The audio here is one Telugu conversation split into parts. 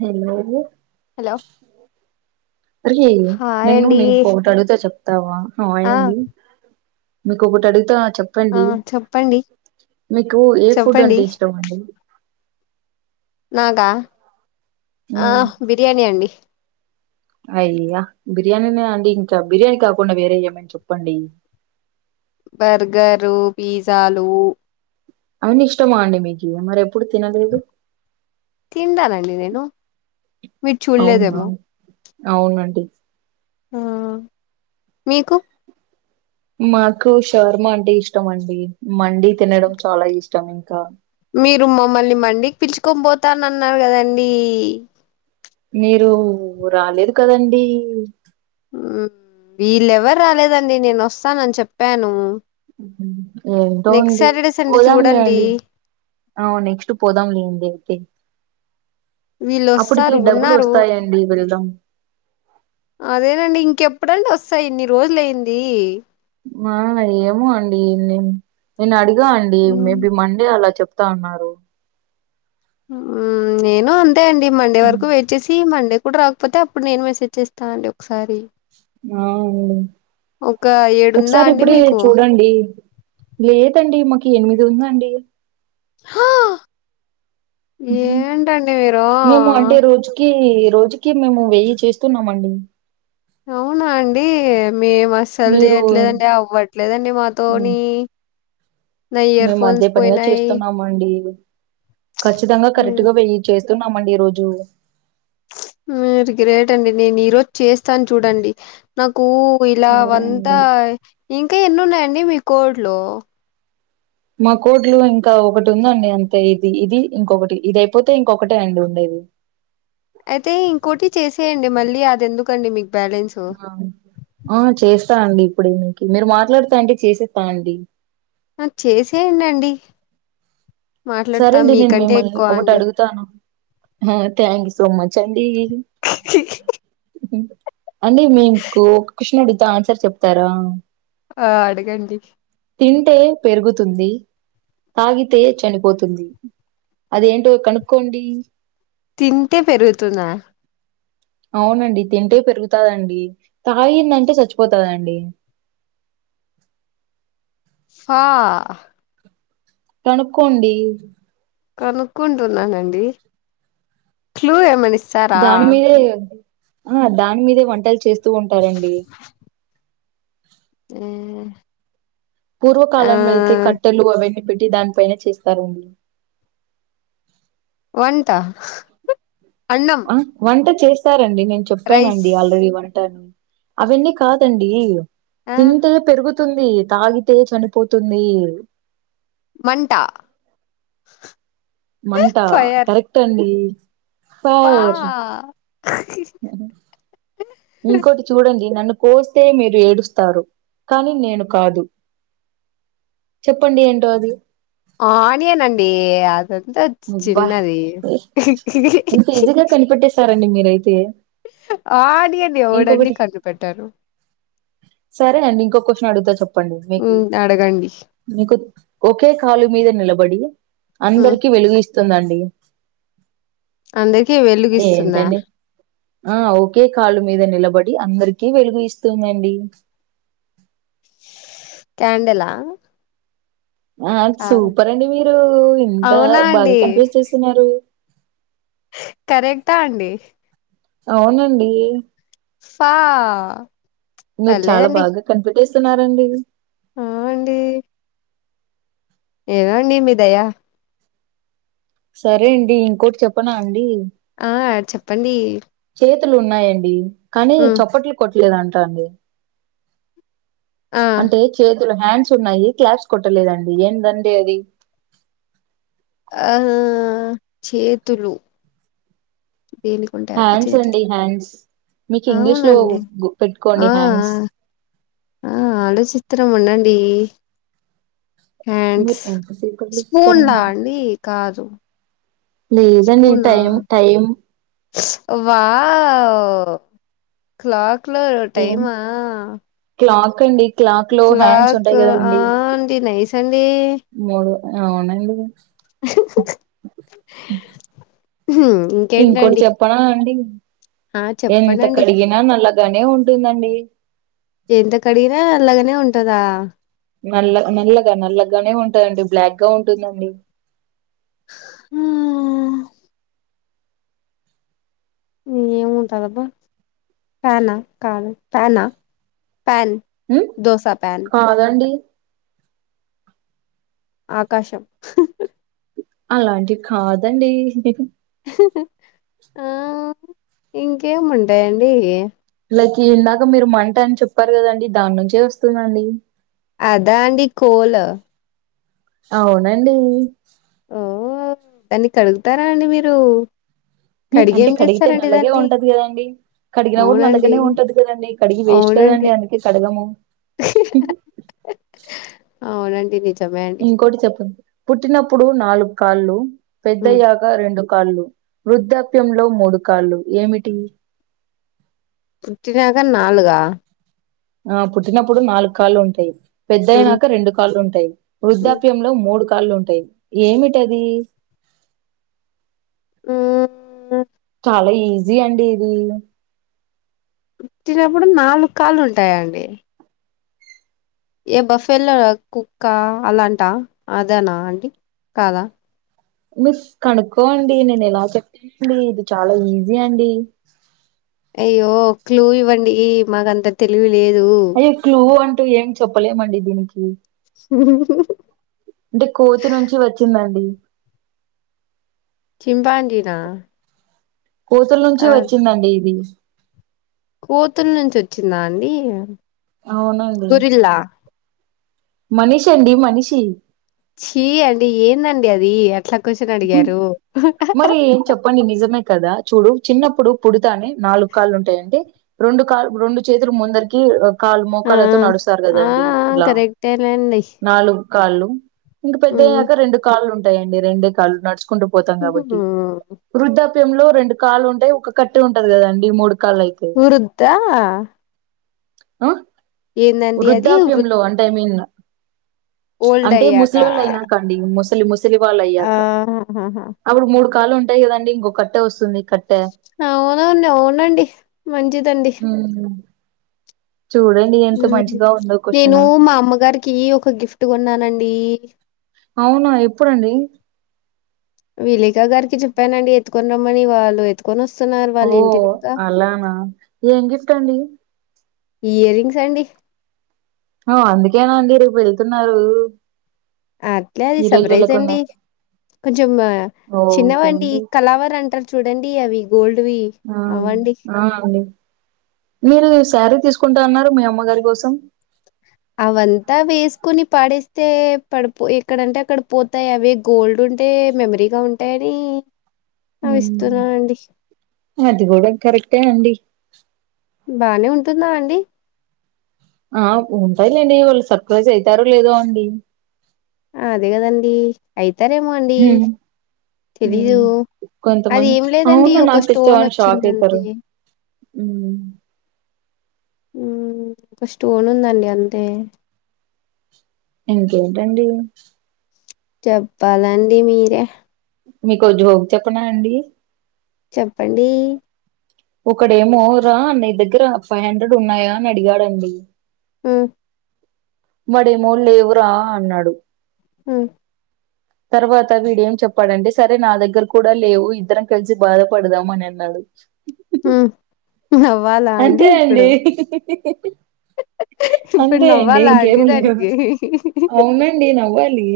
హలో హలో వల్లీ హాయ్ నేన్ను అండి నేన్కోటడుగుత చెప్ తవా ఆయ్ ఆ అండి మీకు ఒకటి అడుగుతా చెప్ ఆ ప్పండి చెప్పండి మీకు ఏ ఫుడ్ చెప్పండి అంటే ఇష్టం అండి నాకా ఆ మ్మ్ బిర్యానీ అండి అయ్యా బిర్యానీనే అండి ఇంకా బిర్యానీ కాకుండా వేరే ఏమన్నా చెప్పండి బర్గరూ పిజాలు అవన్నీ ఇష్టమా అండి మీకీ మరి ఎప్పుడు తినలేదు తిండనండి నేను మీర్ అవునా చూలేదేమో అవునండి ఆ మీకు మాకు షవర్మ అంటే ఇష్టం అండి మండి తినడం చాలా ఇష్టం ఇంకా మీరు మమ్మల్ని మండికి పిల్చుకొని పోతాన్ నన్నార్ కదండీ మీరు రాలేదు కదండీ మ్మ్ వీళ్ళెవర్ రాలేదండి నేను వస్తానని చెప్పాను మ్ హు ఎంటో నెక్స్ట్ అండి సాటర్డే సండే పోదాంలే చూడండి అండి ఆ నెక్స్ట్ పోదాం లేండి అయితే వీళ్ళు అప్పటికి వస్తారు డబ్బులు ఉన్నారు వస్తాయండి వెళ్దాం అదేనండి ఇంకెప్పుడండి వస్తాయి ఇన్ని రోజులయిందీ ఆ ఏమో అండి నే నేనడిగా అండి ఉమ్ మేబి మండే అలా చెప్ ప్తా అన్నారు అమ్ నేను అంతే అండి మండే వరకు వెయిట్ వచ్చేసి మండే కూడ రాకపోతే అప్పుడు నేను మెసేజ్ చేస్తా అండి ఒకసారి ఆ ఒక ఏడుందా ఒకసారి అండి ఇప్పుడే మీకు చూడండి లేదండి మాకు ఎనిమిది ఉందండి హా! ఏంటండి మీరు మేము అంటే రోజుకి రోజుకి మేము వెయ్యి చేస్తున్నామ్ అండి అవునా అండీ మేం అస్సలు మీరు చేయట్లేదండి అవ్వట్లేదండి ఉమ్, మాతోని మేము అదే పనిగా చేస్తున్నామండి ఖచ్చితంగా కరెక్ట్ మ్మ్. గా వెయ్ చేస్తున్నామండి రోజు మీరు గ్రేట్ అండి నేను ఈ రోజు చేస్తను చూడండి నాకు ఇల సరే అవంతా అండి ఇంకా ఎన్నిన్నాయండి మీ కోడ్లో మా కోడ్లో ఇంకా ఒకటి ఉందండి అంతే ఇది ఇది ఇంకొకటి ఇది అయిపోతే ఇంకొకటే అండి ఉండేది అయితే ఇంకోటి చేసేయండి మళ్ళీ అది ఎందుకుండి మీకు బ్యాలెన్సు ఆ చేస్త అండి ఇప్పుడే మికి మీరు మాట్లాడతా అంటే చేసేస్త అండి హా చేసేయండండి మాట్లాడతా సరేండి నేను మీకంటే మిమ్మల్ని ఎక్కువ ఒకటి అండి అడుగుతాను థ్యాంక్ యు సో మచ్ అండి ఖీ ఖి అంటే మీకు ఒక క్వశ్చన్ అడుగుతా ఆన్సర్ చెప్తార ఆ అడగండి తింటే పెరుగుతుంది తాగితే చెనిపో [unintelligible] [unintelligible] అదేంటో కనుక్కోండి తింటే పెరుగుతుందా అవునండి తింటే పెరుగుతదండి తాగిందంటే చచ్చిపోతదండి ఫా కనుక్కోండి కనుక్కుంటున్నానండి క్లూ ఎమైనా [unintelligible] దాని మీదే ఆ దాని మీదే వంటలు చేస్తూ ఉంటారండి [unintelligible] ఉ పూర్వకాలంలో అయితే కట్టెలు అవన్నీ పెట్టి దానిపైన చేస్తారు అండి వంట అన్నం ఆ వంట చేస్తారండి నేను రైస్ చెప్పానండి ఆల్రెడీ వంట అవన్నీ కాదండి ఆ తింటే పెరుగుతుంది తాగితే చనిపోతుంది మంట మంట కరెక్ట్ అండి ఫా అ ఇంకోటి చూడండి నన్ను కోస్తే మీరు ఏడుస్తారు కానీ నేను కాదు చెప్పండి ఏంటో అది ఆ ఆనియన్ అండి అదంత అబ్బా చిన్నది [unintelligible] కనిపెట్టేేశారండి మీరైతే ఆనియన్ ఎవడండి ఇంకొకటి కని పెట్టరు సరే అండి ఇంకొ క్యూస్షన్ అడుగుత చెప్పండి మీకు హ్మ్. అడగండి నీకు ఒకే కాలు మీద నిలబడి ఉ అందర్ వెలుగీస్తుందండి అందరికి వెలుగిస్తుందా ఏంటండి ఆ ఓకే కాలు మీద నిలబడి అందరికీ వెలుగు ఇస్తుందండి క్యాండెల ఆ సూపర్ అండి మీరు ఇంత అవునా అండి బాగా కన్ఫ్యూజ్ చేస్తున్నారు కరెక్టా అండి అవునండి ఫా మీరు చాలా పర్లేదండి బాగా కనిపెట్టేస్తున్నారండి ఆ అండి ఏదో అండి మీ దయ సరే అండి ఇంకోటి చెప్పనా అండి ఆ చెప్పండి చేతులు ఉన్నాయండి కానీ ఉమ్ చప్పట్లు కొట్టలేదు అంటారు ఆ అంటే చేతులు హ్యాండ్స్ ఉన్నాయి క్లాబ్స్ కొట్టలేదండి ఏందండి అది ఆ చేతులు దేనికుంటై అబ్బా హ్యాండ్స్ చేతులు అండి హ్యాండ్స్ మీకు ఇంగ్లీష్ లో అవునండి గు- పెట్టుకోండి ఆ అ హ్యాండ్స్ ఆ ఆలోచిత్రం ఉండండి హ్యాండ్స్ మీరు ఎంతసేపు అట్లా స్పూన్ లా చూస్తారండి అండి కాదు లేదండి spoon time time is wow clock లో ఏం టైమా క్లాక్ అండి క్లాక్ లో హ్యాండ్స్ క్లాక్ ఉంటాయి ఆ కదండి అండి నైస అండి మూడు అవునండి హు ఇంకోటి చెప్పనా అండి ఆ ఎంత చెప్పడండి కడిగినా నల్లగానే ఉంటుందండి ఎంత కడిగినా అల్లగనే ఉంటదా నల్ల నల్లగా నల్లగానే ఉంట దండి బ్లాక్ గా ఉంటుందండి హా ఏముంటదబ్బ ఫాన్ న కాదు ఫాన్ న ఫ్యాన్ మ్మ్ కాదండి ఆకాశం అలాంటివి కాదండి ఆ ఇంకేముంటాయండి లకి ఇందాక మీరు మంట అని చెప్పారు కదండి దాని నుంచే వస్తుందండి అదా అండి కోల్ అవునండి ఓ దాన్ని కడుగుతారా అండి మీరు అంటే కడిగేం కడిగితే చేస్తారండి నల్లగే దాన్ని ఉంటది కదండి కడిగినా కూడా అవునండి నల్లగనే ఉంటది కదండి కడిగి వేస్ట్ అవునండి కదండి అందుకే కడగము అవునండి నిజ ఇంకోటి చెప్పండి పుట్టినప్పుడు నాలుగు కాళ్ళు ఉ పెద్దయ ఆ రెండు కాళ్లు వృద్ధాప్యంలో మూడు కాళ్ళు ఏమిటి పుట్టినాక నాలుగా ఆ పుట్టినప్పుడు నాలుగు కాళ్ళు ఉంటాయి ఉమ్ పెద్దయినాక రెండు కాళ్ళు ఉంటాయి వృద్ధాప్యం లో మూడు కాళ్ళు ఉంటాయి ఏమిటి అది [unintelligible] ఆ చాలా ఈజీ అండి ఇది పుట్టినప్పుడు నాలుగు కాళ్ళు ఉంటాయ అండి ఏ బఫెలో కుక్క అలాంటా అదేనా అండి కాదా మీరు కనుక్కోండి నేను ఎలా చెప్పాండి [unintelligible] ఇది చాలా ఈజీ అండి అయ్యో క్లూ ఇవ్వండి మాకంత తెలివి లేదు అయ్యో క్లూ అంటూ ఏం చెప్పలేమండి దీనికి అంటే కోతి నుంచి వచ్చిందండి చింపాంజిన కోతుల నుంచి వచ్చిందండి ఇది కోతుల నుంచి వచ్చిందా అండి అవునండి గొరిల్లా మనిషి అండి మనిషి చీ అండి ఏందండి అది అట్లా క్యూషన్ అడిగారు పోని నిజమే కదా చూడు చిన్నప్పుడు పుడతానే నాలుగు కాళ్ళు ఉంటాయండి రెండు కాల్ రెండు చేతులు ముందరికి కాలు ఆ మోకాలు నడుస్తారు ఆ ఆ కదండి ఇలా కరెక్టేనండి నాలుగు కాళ్ళు ఇంక పెద్దయ్యాక రెండు కాళ్ళు ఉంటాయండి రెండే కాళ్ళు నట్ కుంటూ పోతాం కాబట్టి వృద్ధాప్యంలో రెండు కాలు ఉంటాయి ఒక కట్ట ఉంటది కదండి మూడు కాళ్లు అయితే వృద్ద్ ఆ ఏందండి అది వృ వృద్ధాప్యంలో అంటే ఐ మీన్ ఓల్డ్ అంటే అయ్యాక ముసలోలు అయినాక ముసలి ముసలి వాళ్ళు అయ్యాక ఆహాహా అప్పుడు మూడు కాలు ఉంట టయి కదండి ఇంకొకట్ట వస్తుంది కట్టె అవునండి అవునండి మంచిది వు హమ్ చూడే ఉం నేను మా అమ్మగారికి ఒక గిఫ్ట్ కొన్నానండి అవునా ఎప్పుడండి విలేకా గారికి చెప్పానండి ఎత్తుకొని రమ్మని వాళ్ళు కొనస్తున్నారు ఓ అలానా ఏం గిఫ్ట్ అండి ఇయర్ రింగ్స్ అండి ఆ అందుకేనా అండి రేపు వెళ్తున్నారు అట్లే అది ఈ రోజు సర్ప్రైజ్ అండి వెళ్ళకుండా కొంచెం ఓకే చిన్నవండి అండి కళావర అంటారు చూడండి అవి గోల్డ్వి ఆ అవ్వండి ఆ అండి మీరు శారీ తీసుకుంటా అన్నారు మీ అమ్మగారి కోసం అవంతా వేసుకొని పడేస్తే పడిపో ఎక్కడంటే అక్కడ పోతాయి తే అవే గోల్డ్ ఉంటే మెమరీగా ఉంటాయని అవి మ్మ్ ఇస్తున్నాండి అది కూడా కరెక్టే అండి బానే ఉంటుందా అండి ఆ ఉంటాయిలేండి వాళ్ళు సర్ప్రైజ్ అవుతారో లేదో అండి అదే కదండి అయితారేమో అండి తెలీదు. ఉం అది కొంతమంది ఏం లేదండి అవును ఒక నాకు తెచ్చావా స్టోన్ అని షాక్ అయితరు వచ్చిందంతే. ఉం ఉం ఒక స్టోన్ ఉందండి అంతే ఇంకేంటండి చెప్పాలండి మీరే మీకో జోక్ చెప్పనా అండి చెప్పండీ ఒకడేమో రా నీ దగ్గర ఫైవ్ హండ్రెడ్ ఉన్నాయా అని అడిగాడండి ఉమ్మ్ వాడేమో లేవురా అన్నాడు ఉమ్మ్ తర్వాత వీడేం చెప్పాడంటే సరే నా దగ్గర కూడా లేవు ఇద్దరం కలిసి బాధపడదాం అని అన్నాడు ఉమ్మ్ నవ్వాలా అండి ఇప్పుడు ఇప్పుడు అంతే అండి నవ్వాలా ఇంకేమీ లేదు దానికి? అవునండి నవ్వాలీ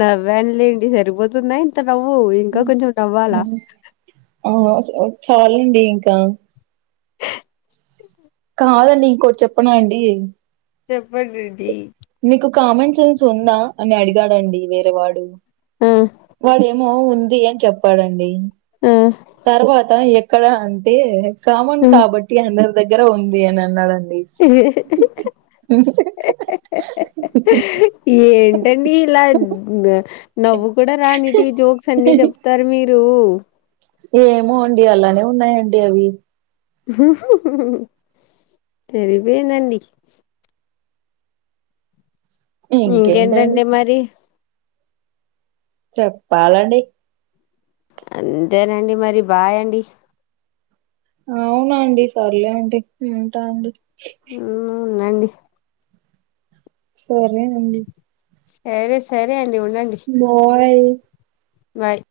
నవ్వానులేండి సరిపోతుందా ఇంత నవ్వు ఇంకా కొంచెం ఆ నవ్వాలా ఆ స చాలండి ఇంకా కాదండి ఇంకోటి చెప్పనా అండి చెప్పండి అండి మీకు కామన్ సెన్స్ ఉందా అని అడిగాడండి వేరే వాడు ఉమ్మ్ వాడేమో ఉంది అని చెప్పాడండి ఉమ్మ్ తర్వాత ఎక్కడ అంటే కామన్ కాబ ట్టి అందరి దగ్గర ఉంది అని అన్నాడండి హేహేహే ఏంటండి ఇలా నవ్వు కూడా రానీటివి జోక్స్ అన్నీ చెప్తారు మీరు ఏమో అండి అలానే ఉన్నాయండి అవి సరిపోయిందండి ఇంకేంటండి మరి చెప్పాలండి అంతేనండి మరి బాయ్ అండి అవునాండి సర్లే అండి ఉంటా అండి ఉమ్మ్ ఉండండి సరే అండి సరే సరే అండి ఉండండి బాయ్ బాయ్